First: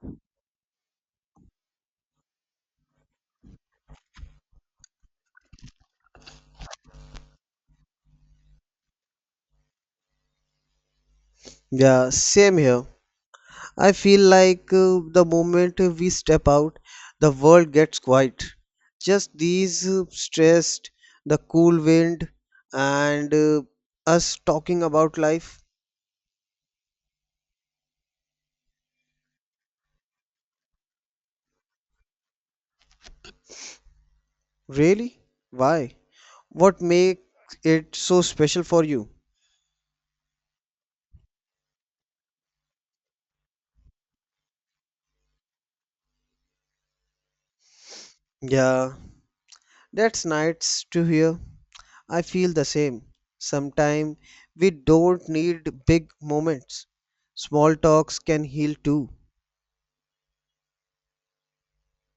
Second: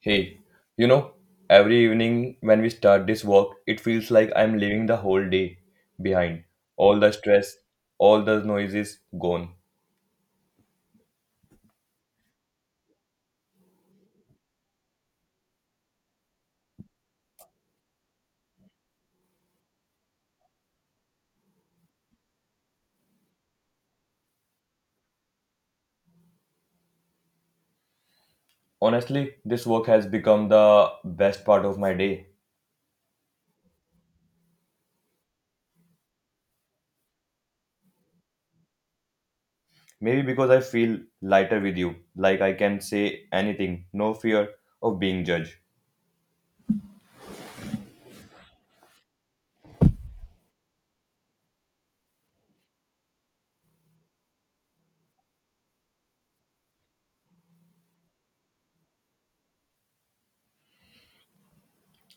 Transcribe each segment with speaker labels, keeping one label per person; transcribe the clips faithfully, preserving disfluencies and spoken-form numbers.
Speaker 1: Hey, you know, every evening when we start this work, it feels like I'm leaving the whole day behind. All the stress, all the noises gone.
Speaker 2: Yeah, same here. I feel like uh, the moment we step out, the world gets quiet. Just these uh, stressed, the cool wind, and uh, us talking about life.
Speaker 1: Honestly, this work has become the best part of my day.
Speaker 2: Really? Why? What makes it so special for you?
Speaker 1: Maybe because I feel lighter with you, like I can say anything, no fear of being judged.
Speaker 2: Yeah, that's nice to hear. I feel the same. Sometimes we don't need big moments. Small talks can heal too.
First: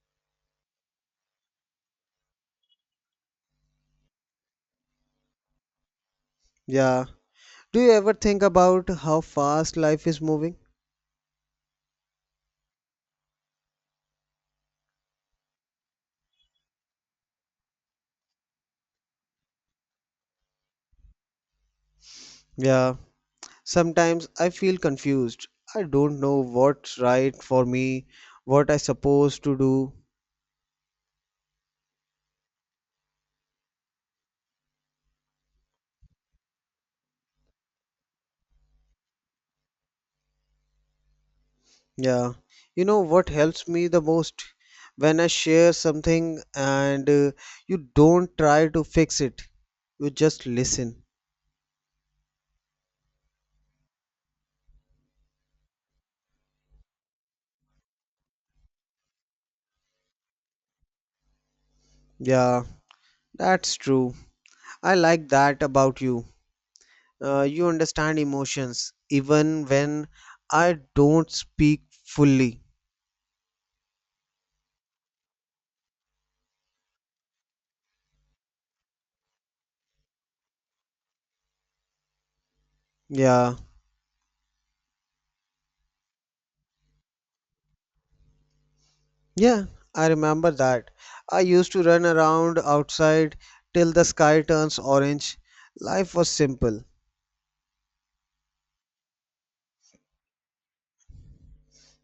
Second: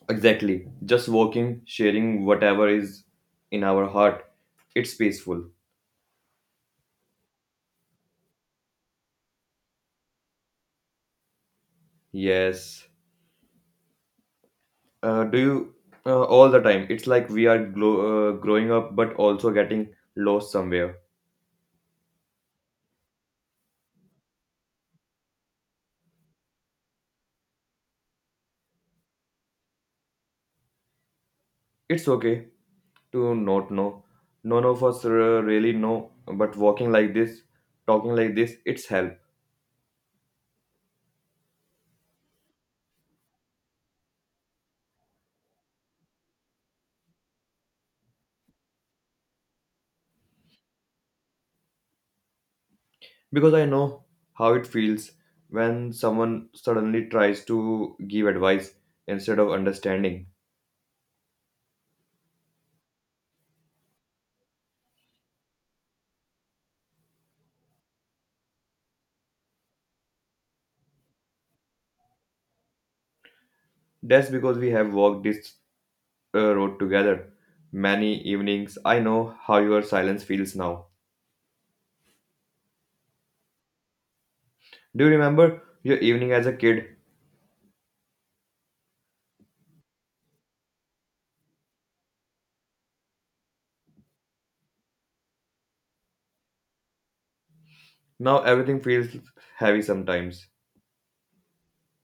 Speaker 1: Exactly, just working, sharing whatever is in our heart. It's peaceful.
Speaker 2: Yeah. Do you ever think about how fast life is moving?
Speaker 1: Yes. Uh, do you uh, all the time? It's like we are glo- uh, growing up, but also getting lost somewhere.
Speaker 2: Yeah, sometimes I feel confused. I don't know what's right for me, what I supposed to do.
Speaker 1: It's okay to not know. None of us uh, really know, but walking like this, talking like this, it's help
Speaker 2: Yeah, you know what helps me the most when I share something and uh, you don't try to fix it. You just listen.
Speaker 1: because I know how it feels when someone suddenly tries to give advice instead of understanding.
Speaker 2: Yeah, that's true. I like that about you. Uh, you understand emotions even when I don't speak fully.
Speaker 1: That's because we have walked this uh, road together many evenings. I know how your silence feels now.
Speaker 2: Yeah.
Speaker 1: Do you remember your evening as a kid?
Speaker 2: Yeah, I remember that. I used to run around outside till the sky turns orange. Life was simple.
Speaker 1: Now everything feels heavy sometimes.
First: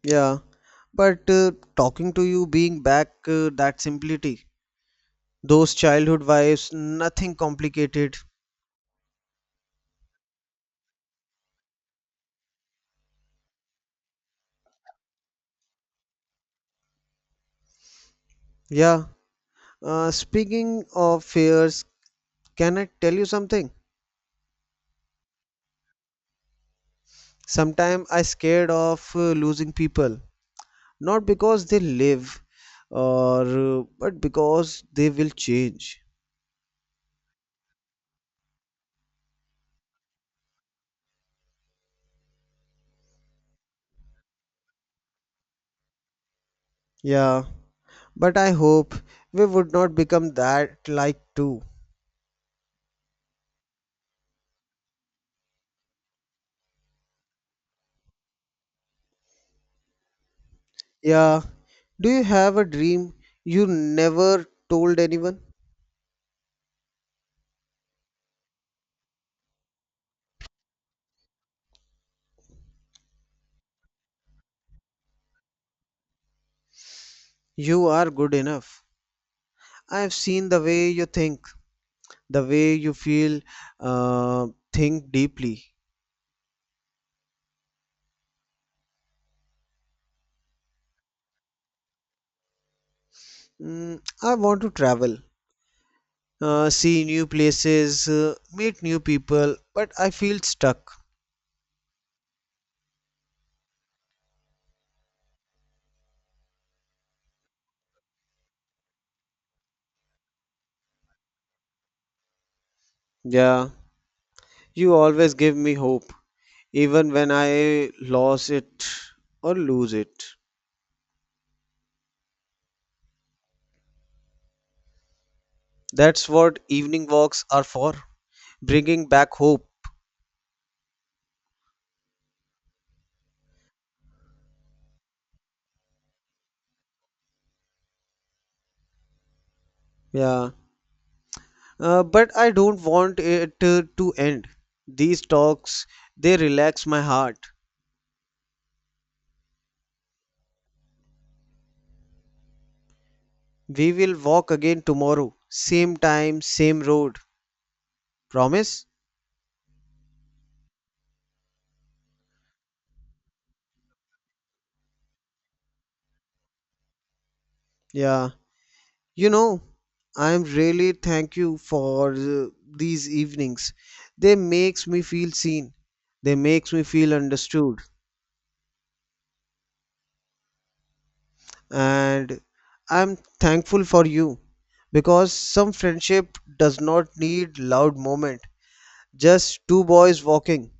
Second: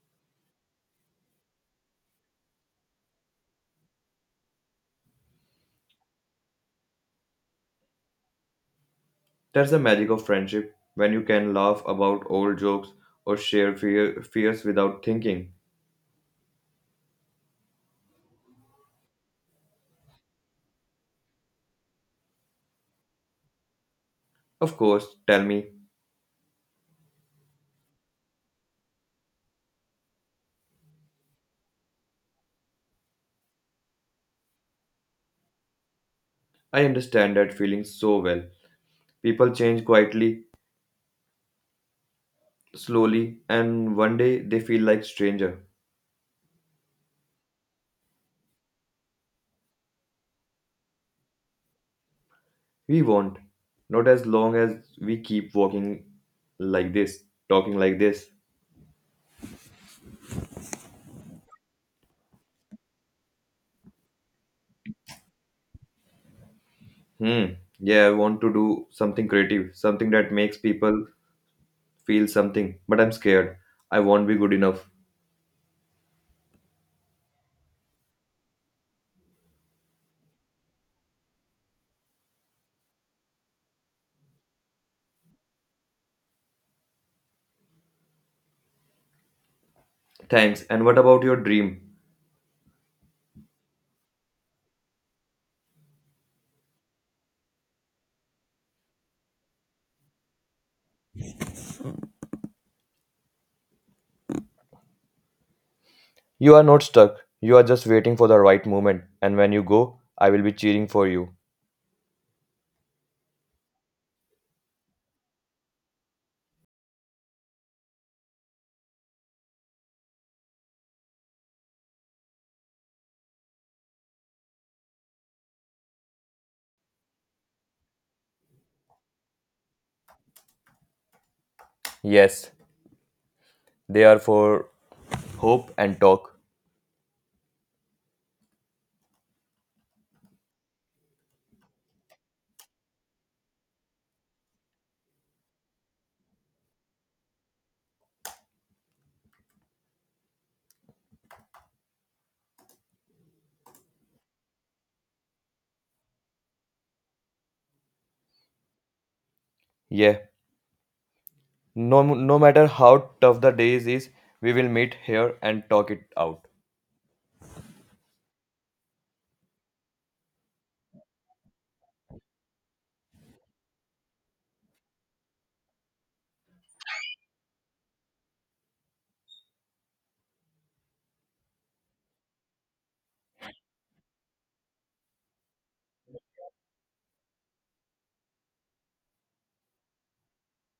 Speaker 2: Yeah, but uh, talking to you, being back, uh, that simplicity, those childhood vibes, nothing complicated.
Speaker 1: That's the magic of friendship when you can laugh about old jokes or share fear, fears without thinking.
Speaker 2: Yeah, uh, speaking of fears, can I tell you something?
Speaker 1: Of course, tell me.
Speaker 2: Sometimes I scared of uh, losing people, not because they live, or uh, but because they will change.
Speaker 1: I understand that feeling so well. People change quietly, slowly, and one day they feel like stranger.
Speaker 2: Yeah. But I hope we would not become that like too.
Speaker 1: We won't. Not as long as we keep walking like this, talking like this.
Speaker 2: Yeah. Do you have a dream you never told anyone?
Speaker 1: Hmm. Yeah, I want to do something creative, something that makes people feel something, but I'm scared. I won't be good enough.
Speaker 2: You are good enough. I have seen the way you think, the way you feel, uh, think deeply.
Speaker 1: Thanks. And what about your dream?
Speaker 2: Mm, I want to travel, uh, see new places, uh, meet new people, but I feel stuck.
Speaker 1: You are not stuck. You are just waiting for the right moment. And when you go, I will be cheering for you.
Speaker 2: Yeah, you always give me hope, even when I lose it or lose it. That's what evening walks are for, bringing back hope.
Speaker 1: Yes, they are for hope and talk.
Speaker 2: Yeah. Uh, but I don't want it to, to end. These talks, they relax my heart. We will walk again tomorrow. Same time, same road. Promise?
Speaker 1: Yeah. No, no matter how tough the days is, we will meet here and talk it out.
Speaker 2: Yeah. You know, I'm really thank you for uh, these evenings. They makes me feel seen. They makes me feel understood. And I'm thankful for you because some friendship does not need loud moment. Just two boys walking,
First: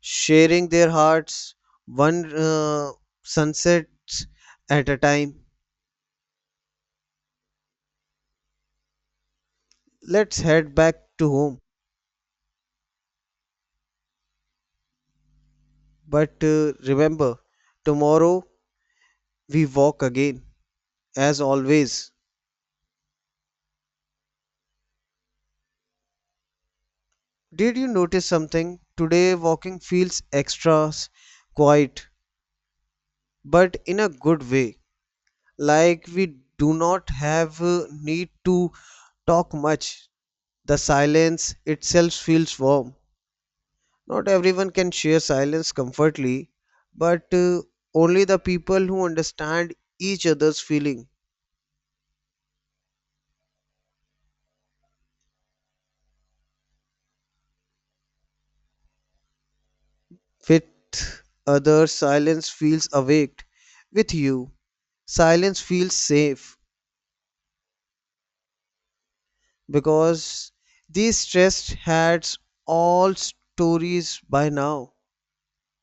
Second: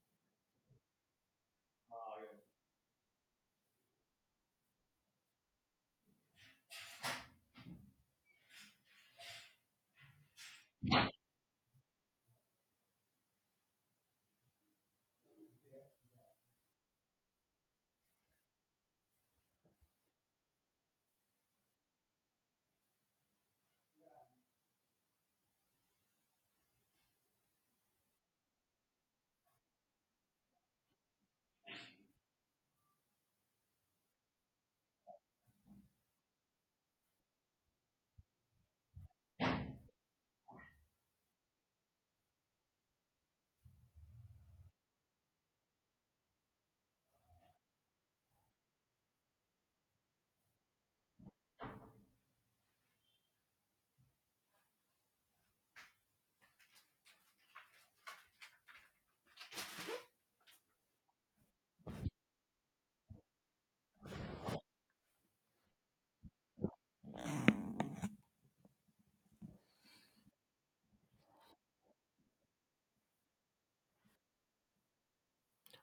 Speaker 2: sharing their hearts, one uh, sunset at a time. Let's head back to home. But uh, remember, tomorrow we walk again, as always. Did you notice something? Today walking feels extra s- quiet, but in a good way. Like we do not have uh, need to talk much. The silence itself feels warm. Not everyone can share silence comfortably, but uh, only the people who understand each other's feeling. With others, silence feels awaked. With you, silence feels safe because these stressed heads all stories by now.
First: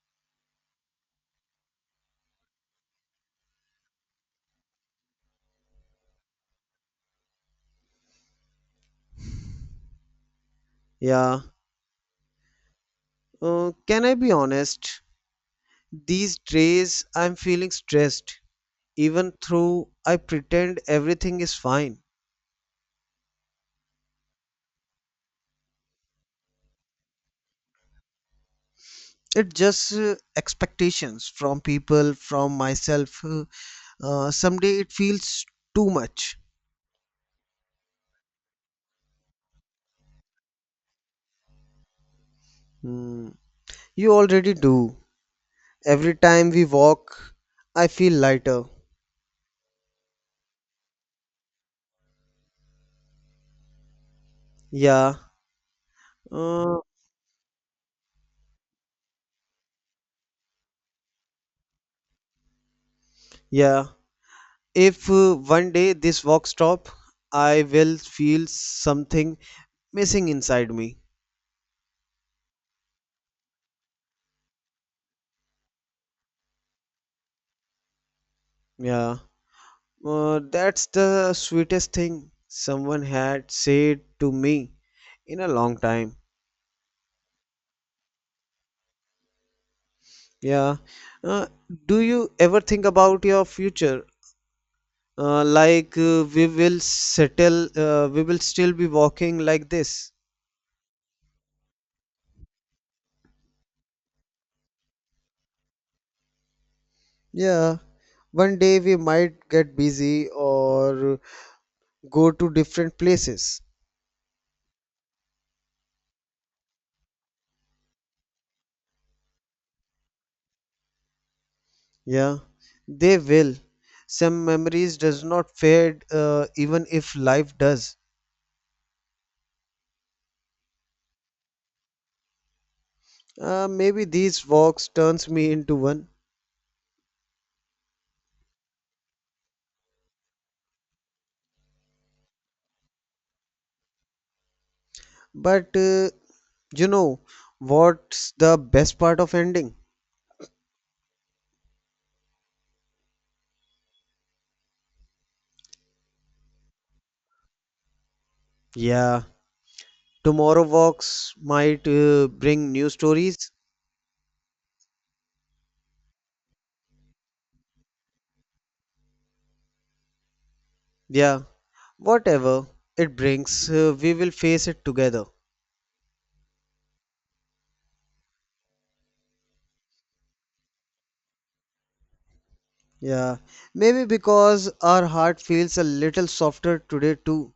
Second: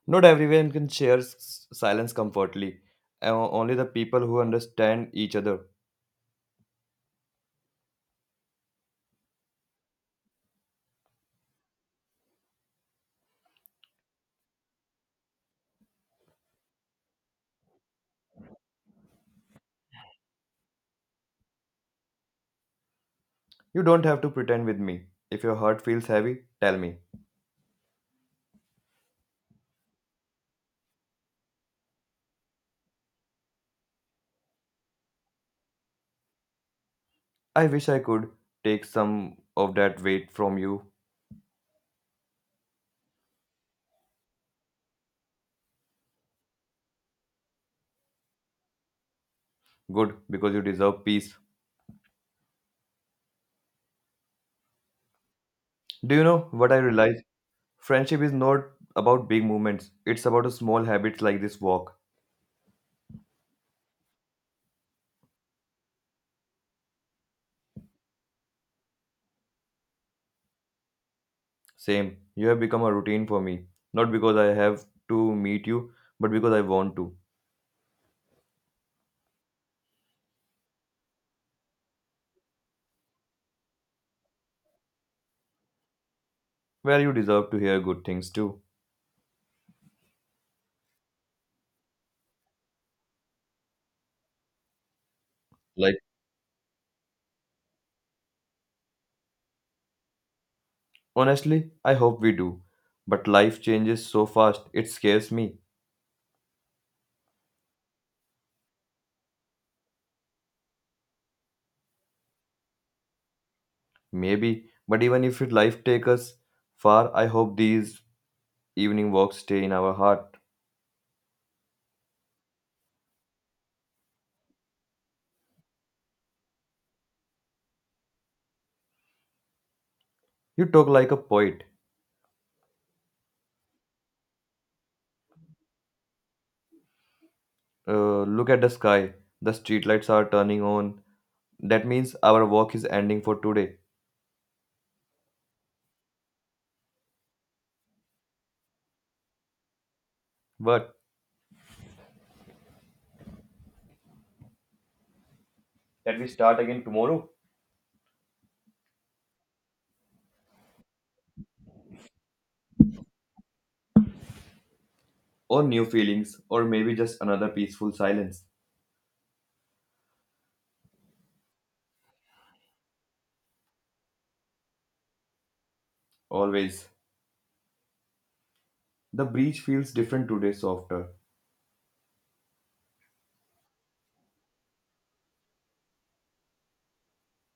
Speaker 1: Not everyone can share s- silence comfortably. O- Only the people who understand each other.
Speaker 2: Yeah. Uh, can I be honest? These days I'm feeling stressed, even though I pretend everything is fine.
Speaker 1: You don't have to pretend with me. If your heart feels heavy, tell me.
Speaker 2: It's just uh, expectations from people, from myself. Uh, uh, someday it feels too much.
Speaker 1: I wish I could take some of that weight from you.
Speaker 2: Hmm. You already do. Every time we walk, I feel lighter.
Speaker 1: Good, because you deserve peace.
Speaker 2: Yeah.
Speaker 1: Do you know what I
Speaker 2: Uh,
Speaker 1: realize? Friendship is not about big movements, it's about a small habits like this walk.
Speaker 2: yeah. If uh, one day this walk stop, I will feel something missing inside me.
Speaker 1: Same, you have become a routine for me. Not because I have to meet you, but because I want to.
Speaker 2: Yeah. Uh, that's the sweetest thing someone had said to me in a long time.
Speaker 1: Well, you deserve to hear good things too.
Speaker 2: Yeah. Uh, do you ever think about your future? Uh, like
Speaker 1: Like,
Speaker 2: uh, we will settle, uh, we will still be walking like this.
Speaker 1: honestly, I hope we do. But life changes so fast, it scares me.
Speaker 2: Yeah, one day we might get busy or go to different places.
Speaker 1: Maybe, but even if it life takes us far, I hope these evening walks stay in our heart.
Speaker 2: Yeah, they will. Some memories does not fade, uh, even if life does.
Speaker 1: You talk like a poet.
Speaker 2: Uh, maybe these walks turns me into one.
Speaker 1: Uh, look at the sky. The streetlights are turning on. That means our work is ending for today.
Speaker 2: But uh, you know what's the best part of ending?
Speaker 1: But that we start again tomorrow?
Speaker 2: Yeah, tomorrow walks might uh, bring new stories.
Speaker 1: Or new feelings, or maybe just another peaceful silence.
Speaker 2: Yeah, whatever it brings, uh, we will face it together.
Speaker 1: Always. The breeze feels different today, softer.
Speaker 2: Yeah, maybe because our heart feels a little softer today too.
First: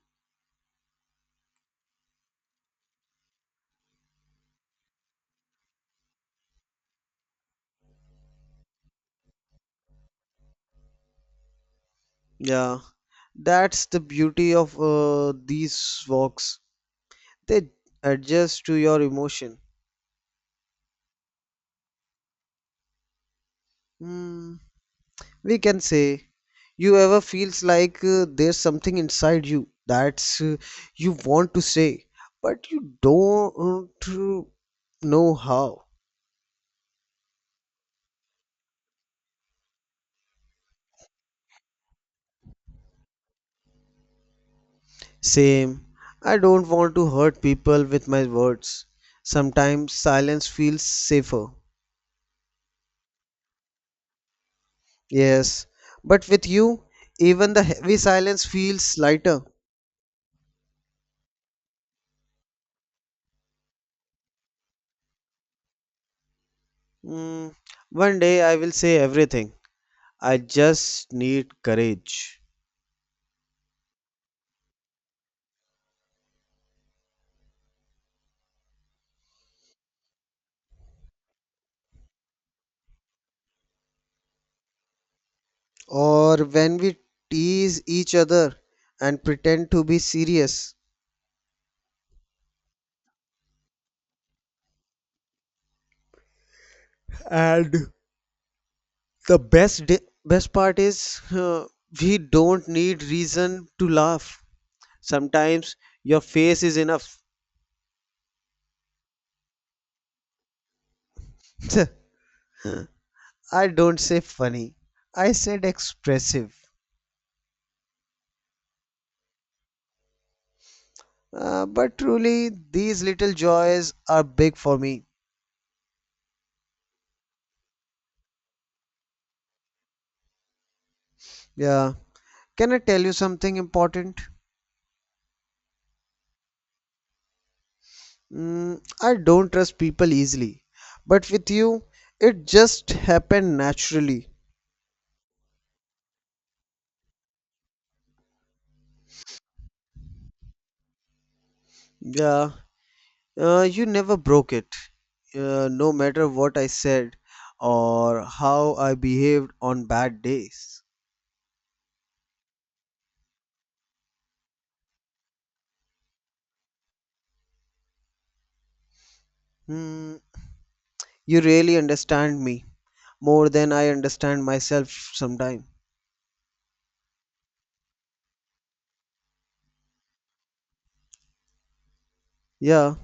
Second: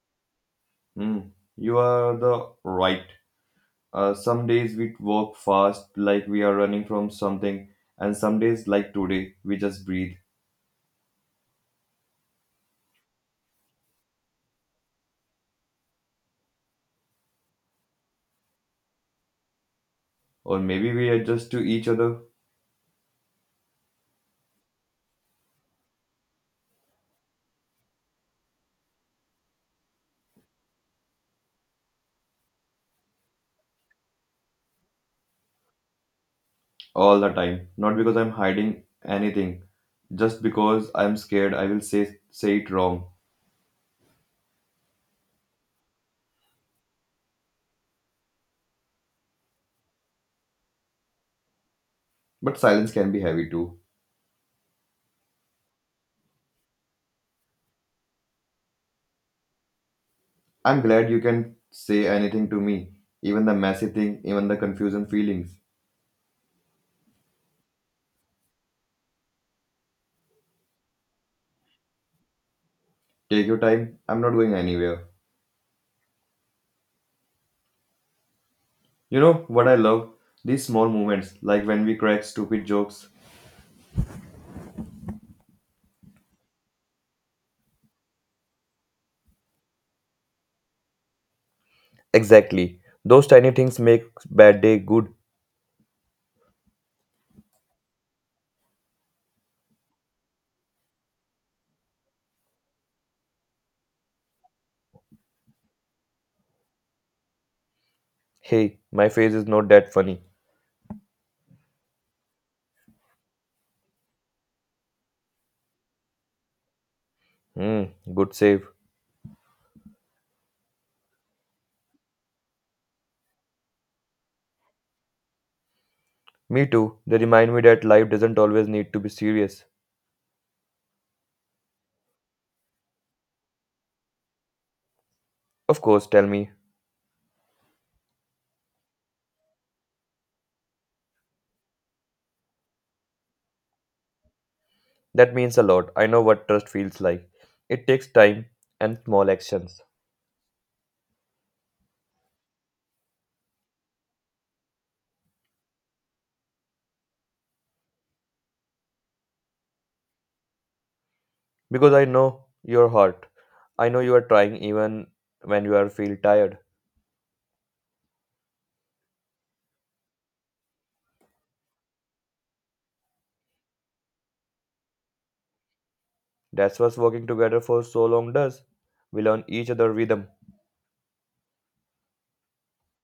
Speaker 1: Hmm. You are the right. Uh, some days we walk fast, like we are running from something, and some days, like today, we just breathe.
Speaker 2: Yeah, that's the beauty of uh, these walks. They adjust to your emotion.
Speaker 1: Or maybe we adjust to each other
Speaker 2: Hmm, we can say you ever feels like uh, there's something inside you that's uh, you want to say but you don't uh, know how.
Speaker 1: all the time. Not because I'm hiding anything, just because I'm scared I will say say it wrong.
Speaker 2: Same. I don't want to hurt people with my words. Sometimes silence feels safer.
Speaker 1: But silence can be heavy too.
Speaker 2: Yes, but with you even the heavy silence feels lighter.
Speaker 1: I'm glad you can say anything to me, even the messy thing, even the confusing feelings.
Speaker 2: Mm, one day I will say everything. I just need courage.
Speaker 1: Take your time, I'm not going anywhere. You know what I love? These small moments, like when we crack stupid jokes.
Speaker 2: Or when we tease each other and pretend to be serious.
Speaker 1: Exactly. Those tiny things make bad day good.
Speaker 2: And the best di- best part is uh, we don't need reason to laugh. Sometimes your face is enough.
Speaker 1: Hey, my face is not that funny.
Speaker 2: I don't say funny, I said expressive.
Speaker 1: Hmm, good save.
Speaker 2: Uh, but truly these little joys are big for me.
Speaker 1: Me too. They remind me that life doesn't always need to be serious.
Speaker 2: Yeah, can I tell you something important?
Speaker 1: Of course, tell me.
Speaker 2: Mm, I don't trust people easily, but with you, it just happened naturally.
Speaker 1: That means a lot. I know what trust feels like. It takes time and small actions.
Speaker 2: Yeah, uh, you never broke it. Uh, no matter what I said or how I behaved on bad days.
Speaker 1: Because I know your heart. I know you are trying even when you are feel tired.
Speaker 2: Hmm, you really understand me more than I understand myself sometime.
Speaker 1: That's what working together for so long does. We learn each other rhythm.
Speaker 2: Yeah,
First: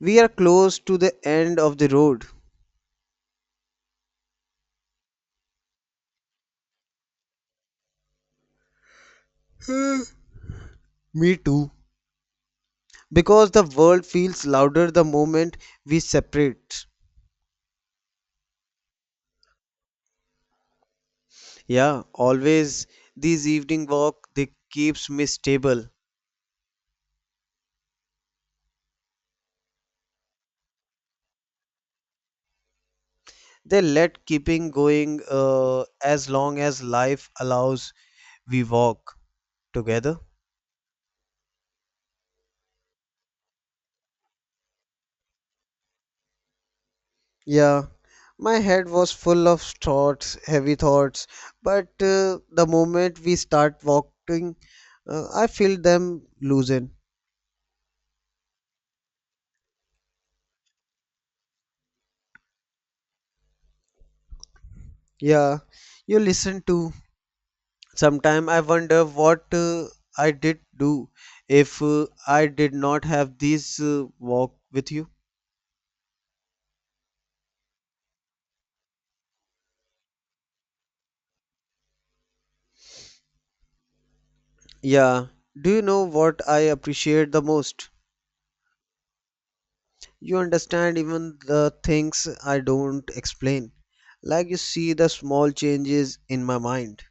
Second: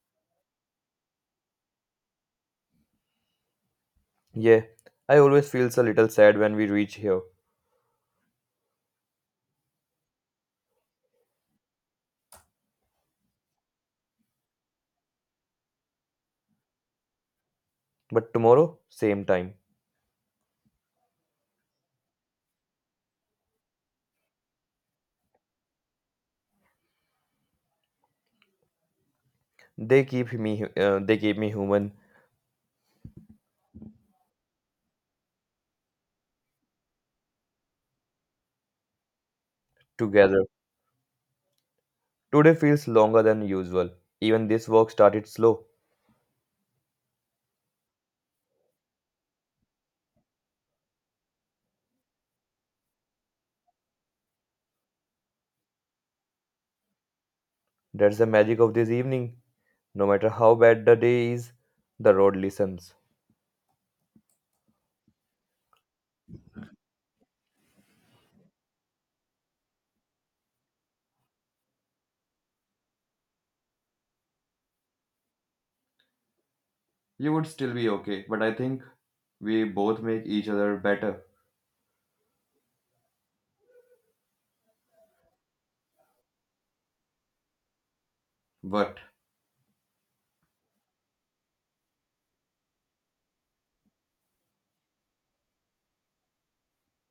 Speaker 2: we are close to the end of the road.
Speaker 1: Yeah, I always feels a little sad when we reach here.
Speaker 2: Me too. Because the world feels louder the moment we separate.
Speaker 1: But tomorrow, same time.
Speaker 2: Yeah, always these evening walk they keeps me stable.
Speaker 1: They keep me uh, they keep me human
Speaker 2: They let keeping going uh, as long as life allows we walk together.
Speaker 1: together. Today feels longer than usual. Even this work started slow.
Speaker 2: Yeah, my head was full of thoughts, heavy thoughts, but uh, the moment we start walking, uh, I feel them loosen.
Speaker 1: That's the magic of this evening. No matter how bad the day is, the road listens.
Speaker 2: Yeah, you listen too. Sometime I wonder what uh, I did do if uh, I did not have this uh, walk with you.
Speaker 1: You would still be okay, but I think we both make each other better.
Speaker 2: Yeah. Do you know what I appreciate the most?
Speaker 1: But,
Speaker 2: You understand even the things I don't explain. Like you see the small changes in my mind.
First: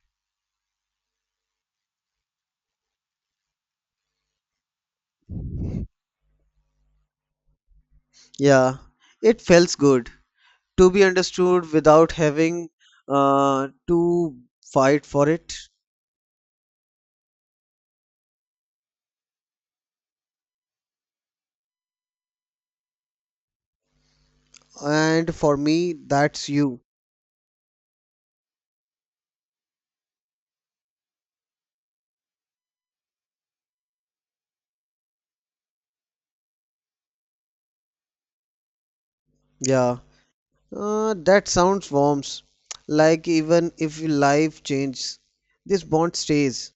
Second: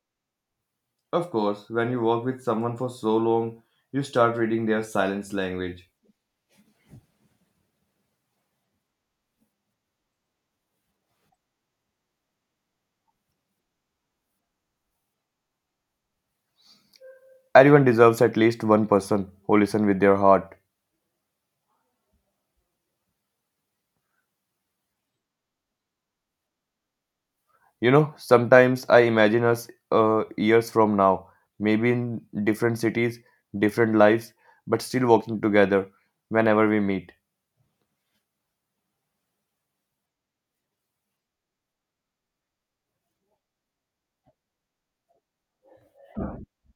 Speaker 1: of course, when you work with someone for so long, you start reading their silence language.
Speaker 2: Yeah. It feels good to be understood without having uh, to fight for it.
Speaker 1: Everyone deserves at least one person who listens with their heart.
Speaker 2: And for me, that's you.
Speaker 1: You know, sometimes I imagine us uh, years from now, maybe in different cities, different lives, but still working together whenever we meet.
Speaker 2: Yeah. Uh, that sounds warm. Like even if life changes, this bond stays.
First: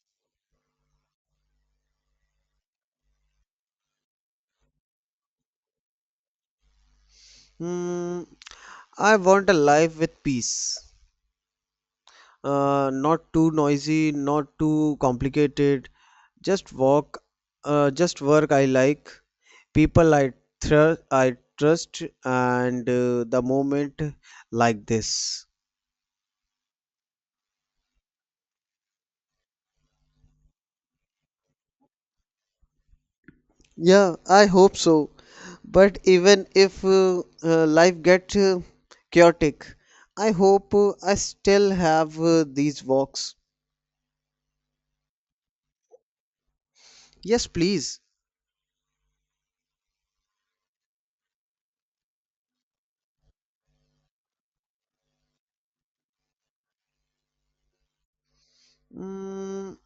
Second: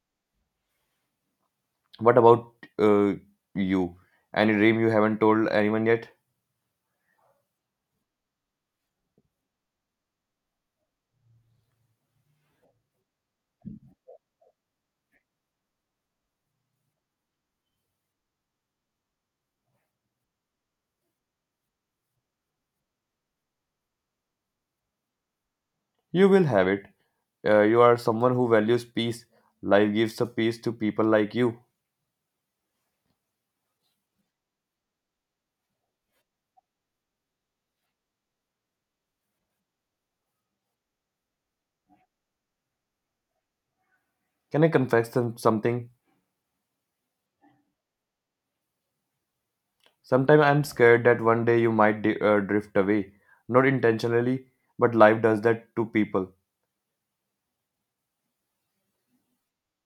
Speaker 1: What about uh, you? Any dream you haven't told anyone yet?
Speaker 2: Hmm, I want a life with peace. Uh, not too noisy, not too complicated. Just work, uh, just work I like. People I thr I trust, and uh, the moment like this.
Speaker 1: You will have it. Uh, you are someone who values peace. Life gives a peace to people like you.
Speaker 2: Yeah, I hope so. But even if uh, uh, life gets uh, chaotic, I hope uh, I still have uh, these walks.
Speaker 1: Can I confess some, something?
Speaker 2: Yes, please.
Speaker 1: Sometimes I'm scared that one day you might di- uh, drift away. Not intentionally, but life does that to people.
Speaker 2: Mm,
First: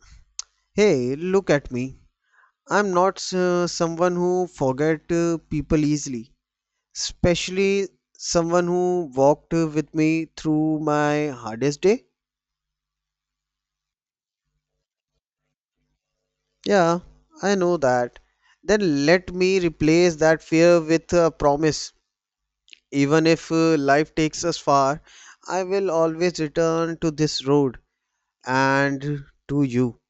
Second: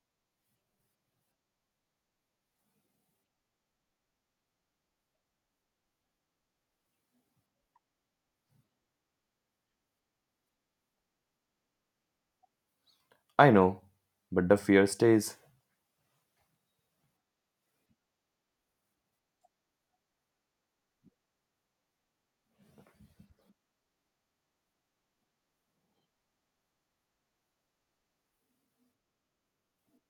Speaker 2: hey, look at me. I'm not uh, someone who forget uh, people easily, especially someone who walked uh, with me through my hardest day.
Speaker 1: I know, but the fear stays.
Speaker 2: Yeah, I know that. Then let me replace that fear with a promise. Even if uh, life takes us far, I will always return to this road and to you.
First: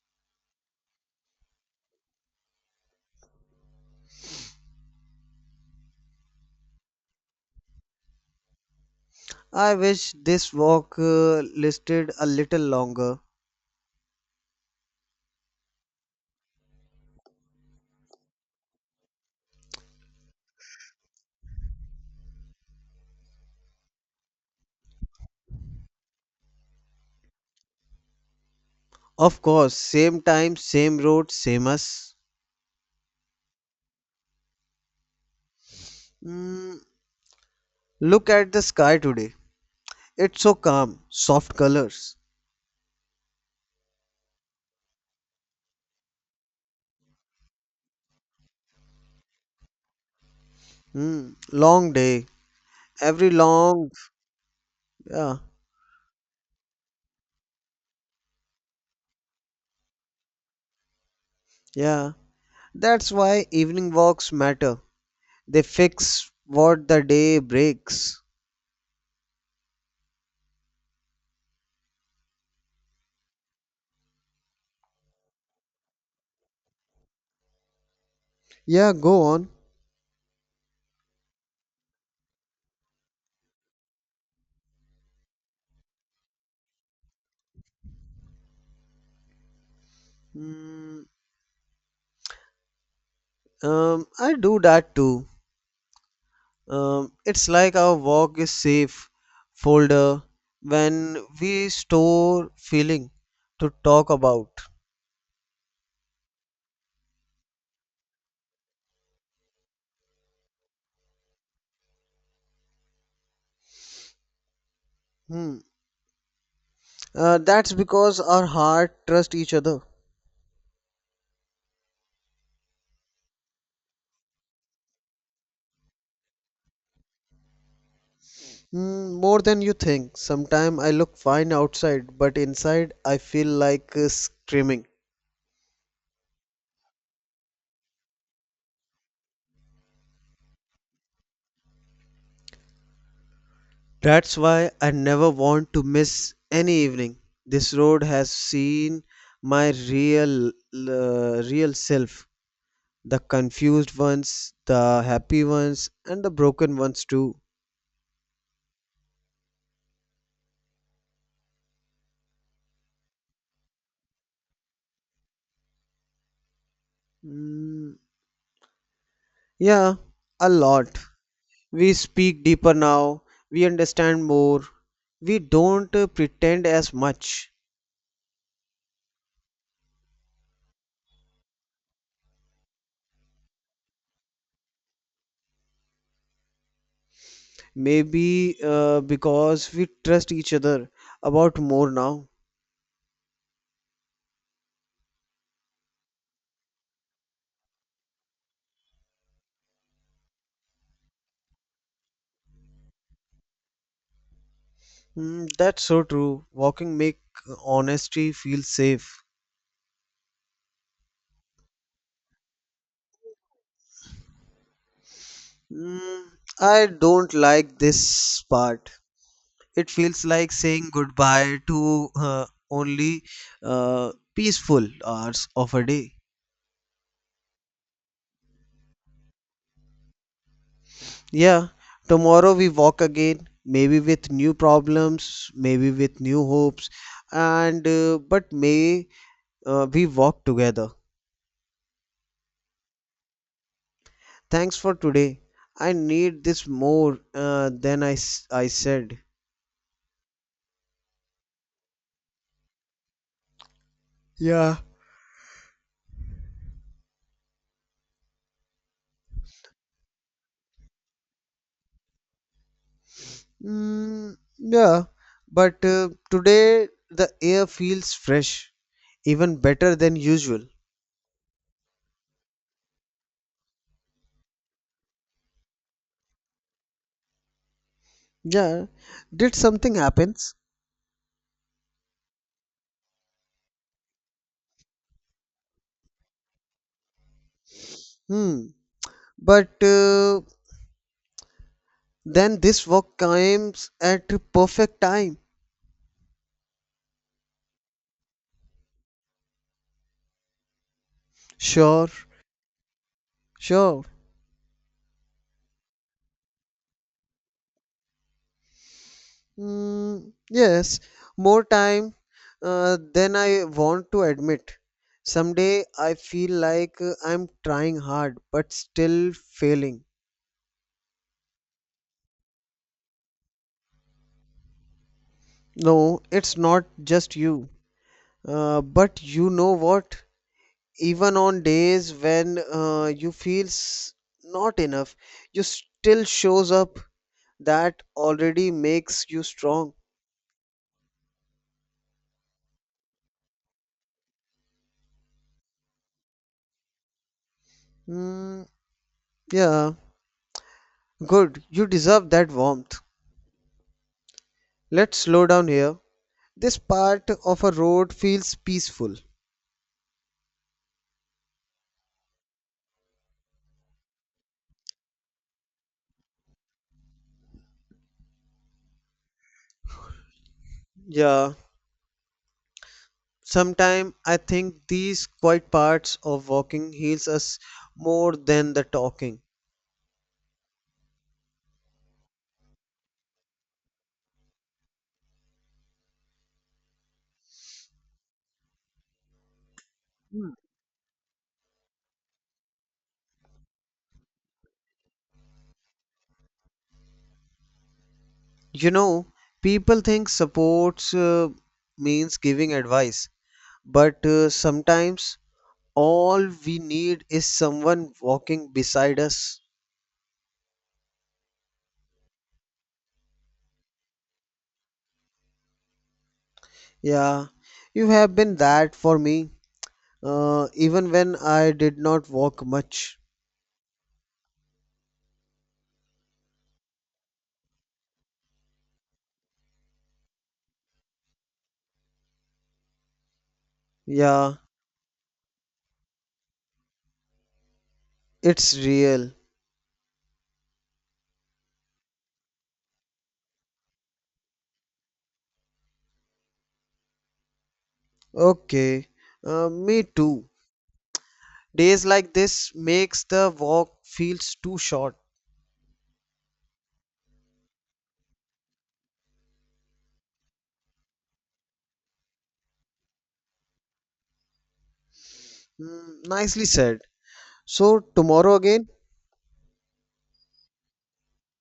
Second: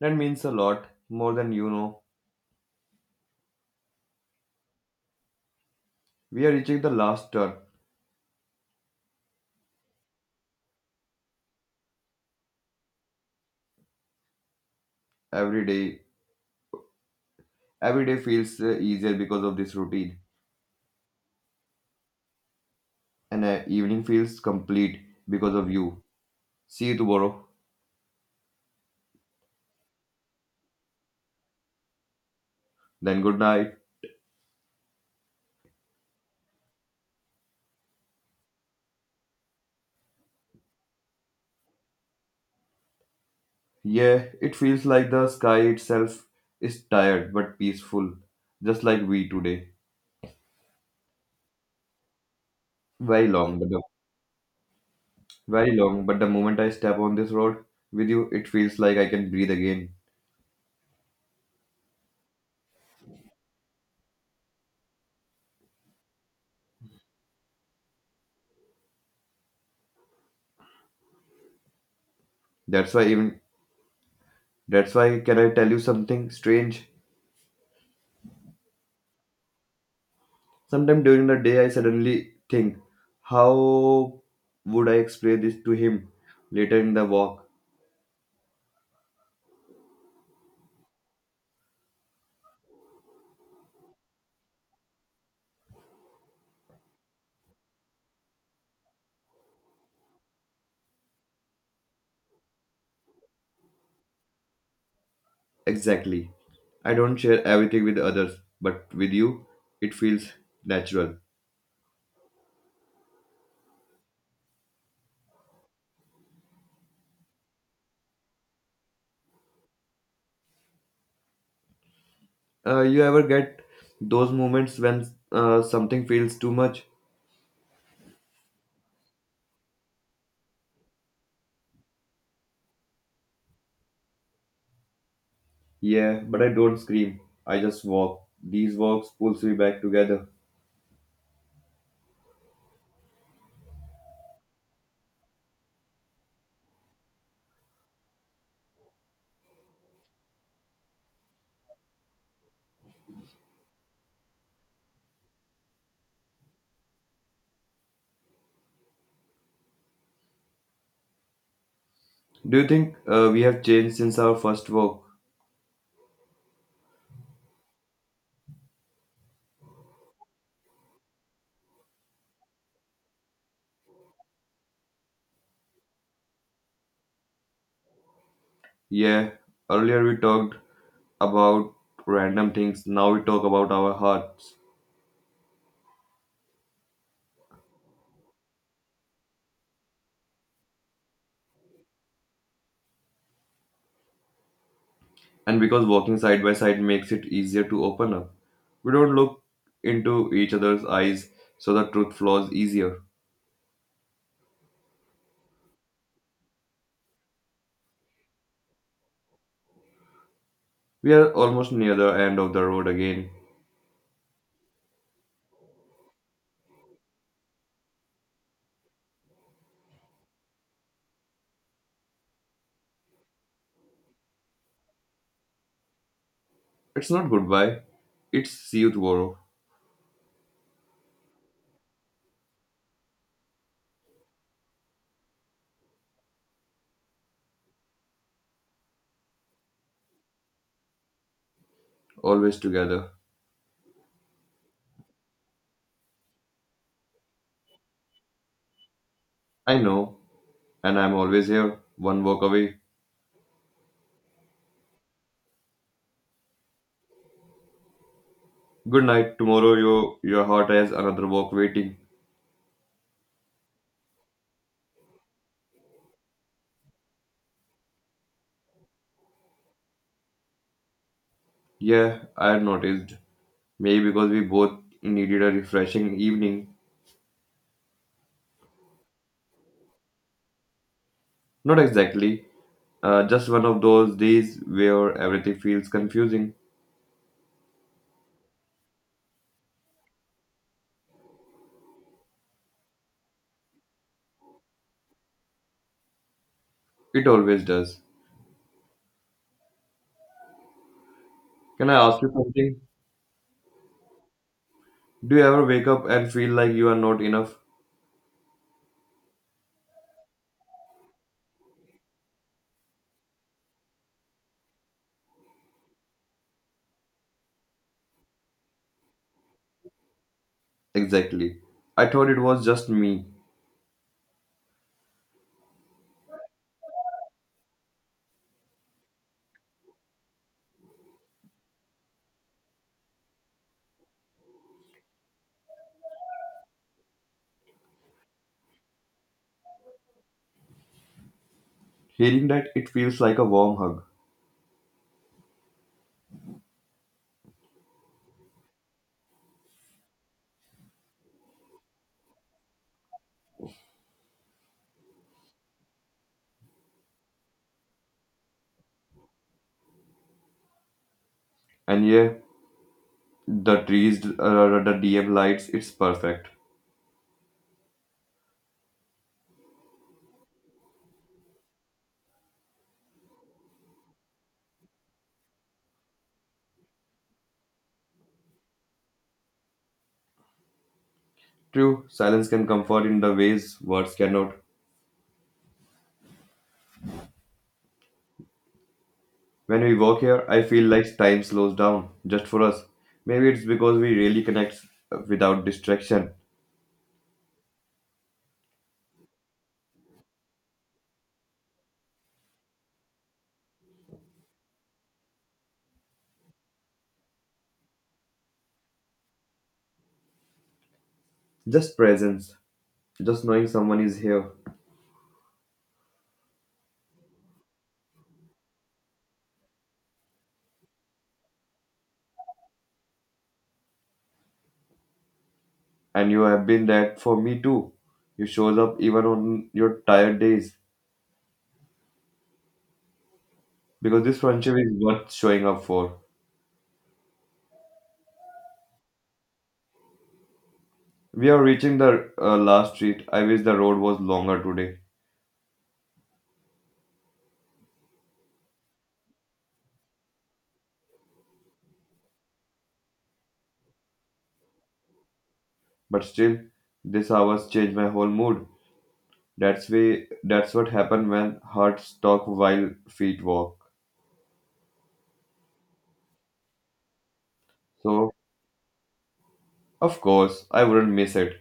Speaker 1: That means a lot, more than you know. We are reaching the last turn
Speaker 2: I wish this walk uh, listed a little longer.
Speaker 1: every day. Every day feels uh, easier because of this routine, and uh, evening feels complete because of you. See you tomorrow.
Speaker 2: Of course, same time, same road, same us.
Speaker 1: Then good night.
Speaker 2: Mm, look at the sky today. It's so calm, soft colors.
Speaker 1: Yeah, it feels like the sky itself is tired but peaceful, just like we today.
Speaker 2: Mm, long day.
Speaker 1: Very
Speaker 2: Every
Speaker 1: long, but the,
Speaker 2: long. Yeah,
Speaker 1: very long, but the moment I step on this road with you, it feels like I can breathe again.
Speaker 2: yeah. That's why evening walks matter. They fix what the day breaks.
Speaker 1: That's why even that's why can I tell you something strange?
Speaker 2: Yeah, go on.
Speaker 1: Sometime during the day I suddenly think, how would I explain this to him later in the walk?
Speaker 2: Mm, um, I do that too. Um, it's like our walk is safe folder when we store feeling to talk about.
Speaker 1: Exactly. I don't share everything with others, but with you, it feels natural.
Speaker 2: Hmm. Uh, that's because our heart trust each other.
Speaker 1: Uh, you ever get those moments when uh, something feels too much?
Speaker 2: Mm, more than you think. Sometimes I look fine outside, but inside I feel like uh, screaming.
Speaker 1: Yeah, but I don't scream. I just walk. These walks pulls me back together.
Speaker 2: That's why I never want to miss any evening. This road has seen my real, uh, real self. The confused ones, the happy ones, and the broken ones too.
Speaker 1: Do you think uh, we have changed since our first walk?
Speaker 2: Mm, yeah, a lot. We speak deeper now, we understand more, we don't uh, pretend as much.
Speaker 1: Yeah, earlier we talked about random things. Now we talk about our hearts.
Speaker 2: Maybe uh, because we trust each other about more now.
Speaker 1: And because walking side by side makes it easier to open up, we don't look into each other's eyes, so the truth flows easier.
Speaker 2: Mm, that's so true. Walking make honesty feel safe.
Speaker 1: We are almost near the end of the road again.
Speaker 2: Mm, I don't like this part. It feels like saying goodbye to uh, only uh, peaceful hours of a day.
Speaker 1: It's not goodbye, it's see you tomorrow,
Speaker 2: Yeah, tomorrow we walk again, maybe with new problems, maybe with new hopes, and uh, but may uh, we walk together.
Speaker 1: always together.
Speaker 2: Thanks for today. I need this more uh, than I, s- I said.
Speaker 1: I know, and I'm always here, one walk away.
Speaker 2: Yeah.
Speaker 1: Good night, tomorrow your, your heart has another walk waiting.
Speaker 2: Mm, yeah, but uh, today the air feels fresh, even better than usual.
Speaker 1: Yeah, I had noticed. Maybe because we both needed a refreshing evening.
Speaker 2: Yeah, did something happens?
Speaker 1: Not exactly, uh, just one of those days where everything feels confusing.
Speaker 2: Hmm. But uh, then this work comes at the perfect time.
Speaker 1: It always does. Can I
Speaker 2: Sure,
Speaker 1: ask you something?
Speaker 2: sure.
Speaker 1: Do you ever wake up and feel like you are not enough?
Speaker 2: Hmm. Yes, more time uh, than I want to admit. Someday I feel like uh, I'm trying hard but still failing.
Speaker 1: Exactly. I thought it was just me.
Speaker 2: No, it's not just you. Uh, but you know what? Even on days when uh, you feel s- not enough, you still shows up. That already makes you strong.
Speaker 1: Hearing that, it feels like a warm hug.
Speaker 2: Mm, yeah, good. You deserve that warmth. Let's slow down here. This part of a road feels peaceful.
Speaker 1: And yeah, the trees, uh, the D M lights, it's perfect.
Speaker 2: Yeah, sometime I think these quiet parts of walking heals us more than the talking.
Speaker 1: True, silence can comfort in the ways words cannot. When we walk here, I feel like time slows down, just for us. Maybe it's because we really connect uh, without distraction.
Speaker 2: You know, people think supports uh, means giving advice, but uh, sometimes all we need is someone walking beside us.
Speaker 1: Just presence, just knowing someone is here.
Speaker 2: Yeah, you have been that for me, uh, even when I did not walk much.
Speaker 1: And you have been that for me too. You shows up even on your tired days. Because this
Speaker 2: Yeah,
Speaker 1: friendship is worth showing up for.
Speaker 2: it's real.
Speaker 1: We are reaching the uh, last street. I wish the road was longer today.
Speaker 2: Okay, uh, me too. Days like this makes the walk feels too short.
Speaker 1: But still, these hours change my whole mood. That's way that's what happened when hearts talk while feet walk.
Speaker 2: Mm, nicely said. So
Speaker 1: So
Speaker 2: tomorrow again.
Speaker 1: of course I wouldn't miss it.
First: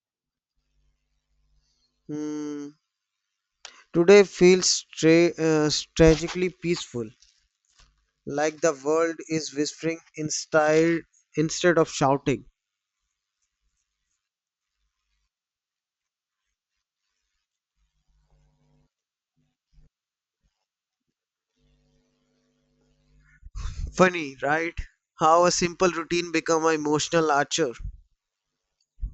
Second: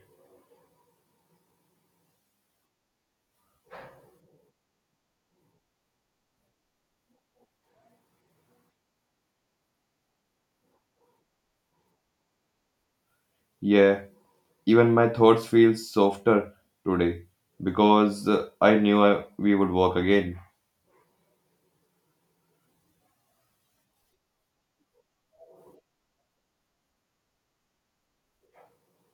Speaker 2: Hmm, today feels tra- uh, tragically peaceful. Like the world is whispering instead instead of shouting.
Speaker 1: Yeah, even my thoughts feel softer today because uh, I knew I, we would walk again.
Speaker 2: Funny, right? How a simple routine become an emotional archer.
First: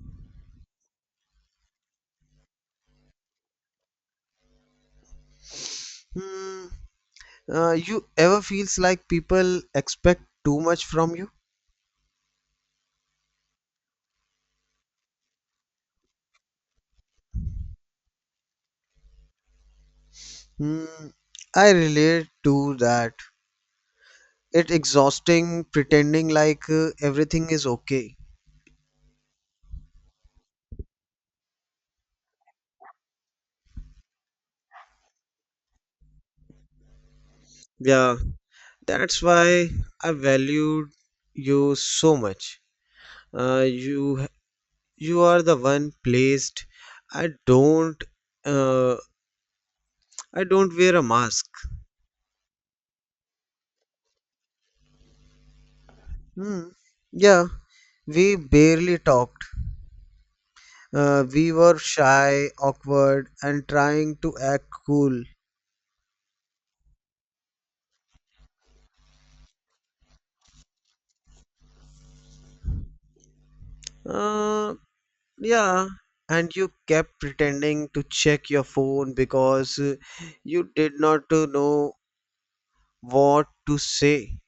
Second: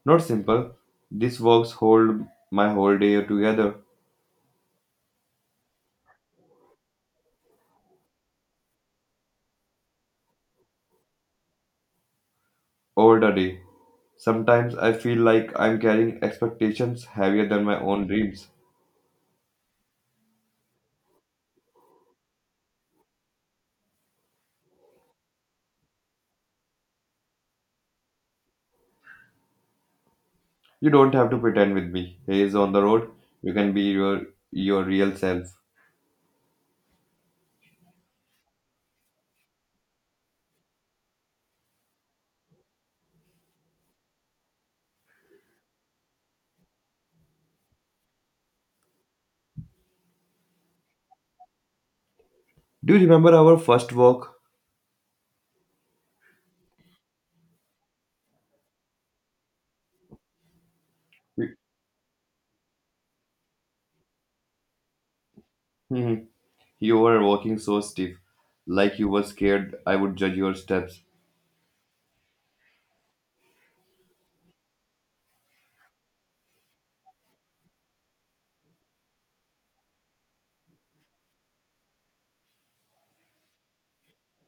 Speaker 1: Not simple. These walks hold my whole day together,
Speaker 2: Hmm. Uh, you ever feels like people expect too much from you?
Speaker 1: all the day. Sometimes I feel like I'm carrying expectations heavier than my own dreams.
Speaker 2: Hmm. I relate to that. It exhausting pretending like uh, everything is okay.
Speaker 1: You don't have to pretend with me. Haze on the road. You can be your your real self.
Speaker 2: Yeah, that's why I valued you so much. Uh, you You are the one placed. I don't. Uh, I don't wear a mask.
Speaker 1: Do you remember our first walk?
Speaker 2: Hmm. Yeah, we barely talked. Uh, we
Speaker 1: Y-
Speaker 2: were shy, awkward, and trying to act cool.
Speaker 1: mhm. You were walking so stiff, like you were scared I would judge your steps.
Speaker 2: Uh, yeah, and you kept pretending to check your phone because uh, you did not to know what to say.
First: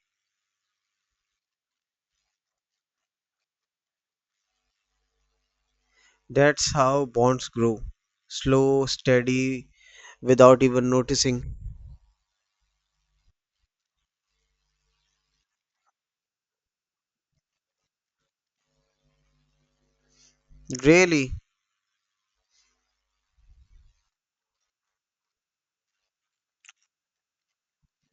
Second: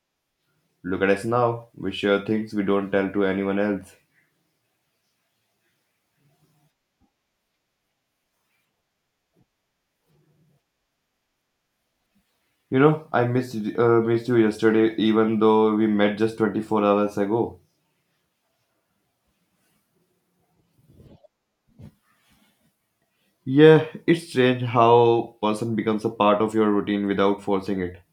Speaker 1: Look at us now. We share things we don't tell to anyone else.
Speaker 2: That's how bonds grow. Slow, steady, without even noticing.
Speaker 1: You know, I missed uh, missed you yesterday, even though we met just twenty-four hours ago.
Speaker 2: Really?
Speaker 1: Yeah, it's strange how person becomes a part of your routine without forcing it.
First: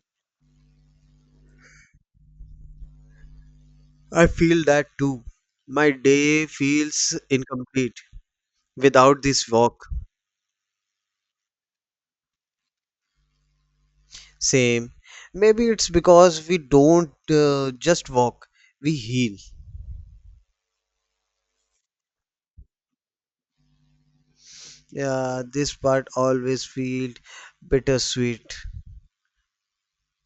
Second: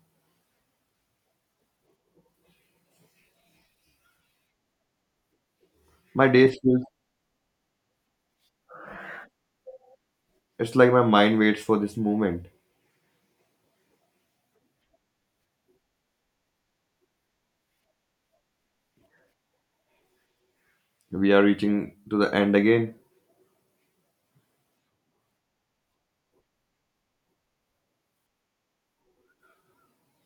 Speaker 2: I feel that too. My
Speaker 1: My
Speaker 2: day
Speaker 1: days feels
Speaker 2: feels incomplete without this walk.
Speaker 1: it's like my mind waits for this moment.
Speaker 2: Same. Maybe it's because we don't uh, just walk, we heal.
Speaker 1: We are reaching to the end again.
Speaker 2: Yeah, this part always feels bittersweet.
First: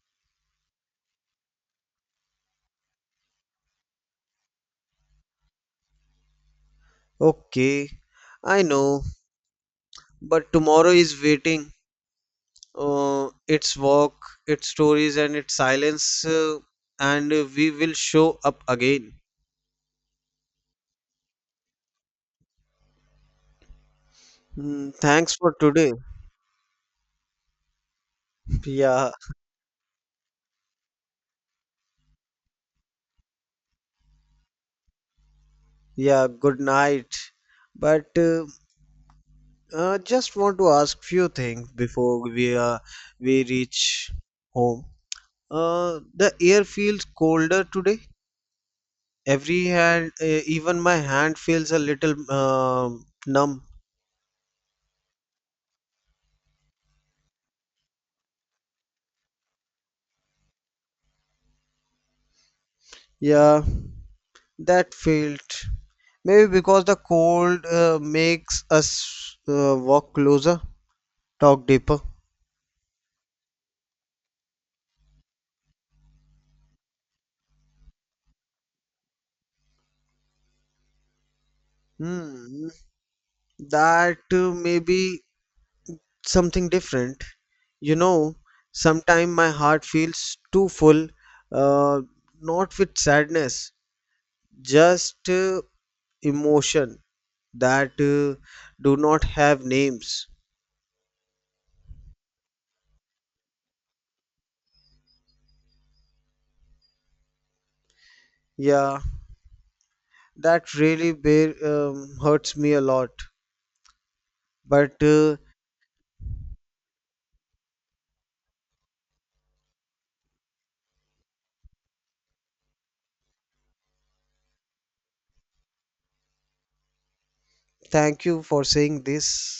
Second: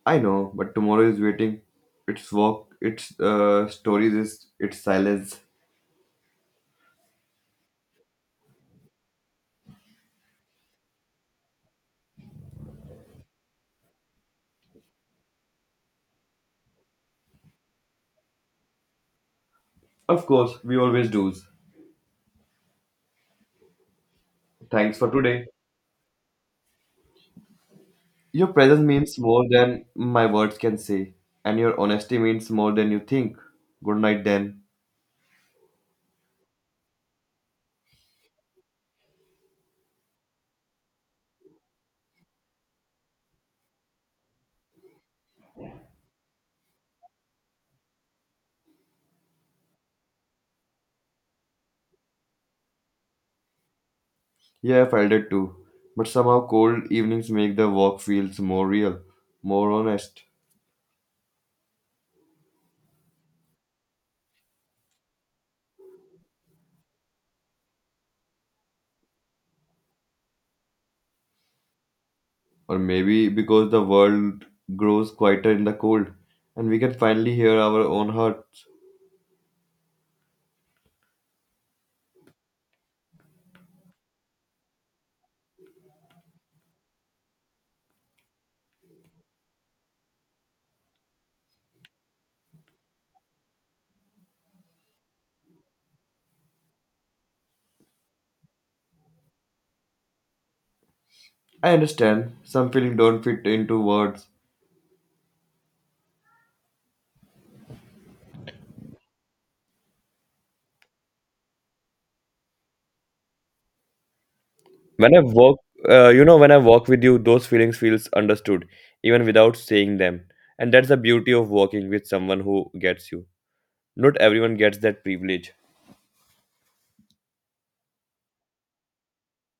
Speaker 1: I know, but tomorrow is waiting. Its walk, its uh, stories, is its silence.
Speaker 2: Okay, I know, but tomorrow is waiting. Uh, its walk, its stories, and its silence, uh, and we will show up again.
Speaker 1: Of course, we always do.
Speaker 2: Mm,
Speaker 1: Thanks for
Speaker 2: thanks
Speaker 1: today.
Speaker 2: for today.
Speaker 1: Your presence
Speaker 2: Yeah.
Speaker 1: means more than my words can say, and your honesty means more than you think. Good night, then.
Speaker 2: Yeah, good night. But uh, uh, Just want to ask few things before we uh, we reach home. Uh, the air feels colder today. Every hand, uh, even my hand feels a little um numb.
Speaker 1: Yeah, I felt it too. But somehow, cold evenings make the walk feels more real, more honest.
Speaker 2: Yeah, that felt maybe because the cold uh, makes us uh, walk closer, talk deeper.
Speaker 1: Or maybe because the world grows quieter in the cold, and we can finally hear our own hearts.
Speaker 2: Hmm, that uh, maybe something different. You know, sometimes my heart feels too full, uh, not with sadness, just uh, emotion that uh, do not have names.
Speaker 1: I understand. Some feeling don't fit into words.
Speaker 2: Yeah, that really bear, um, hurts me a lot. But
Speaker 1: When I
Speaker 2: uh,
Speaker 1: walk, uh, you know, when I walk with you, those feelings feels understood, even without saying them. And that's the beauty of walking with someone who gets you. Not everyone gets that privilege.
Speaker 2: thank you for saying this.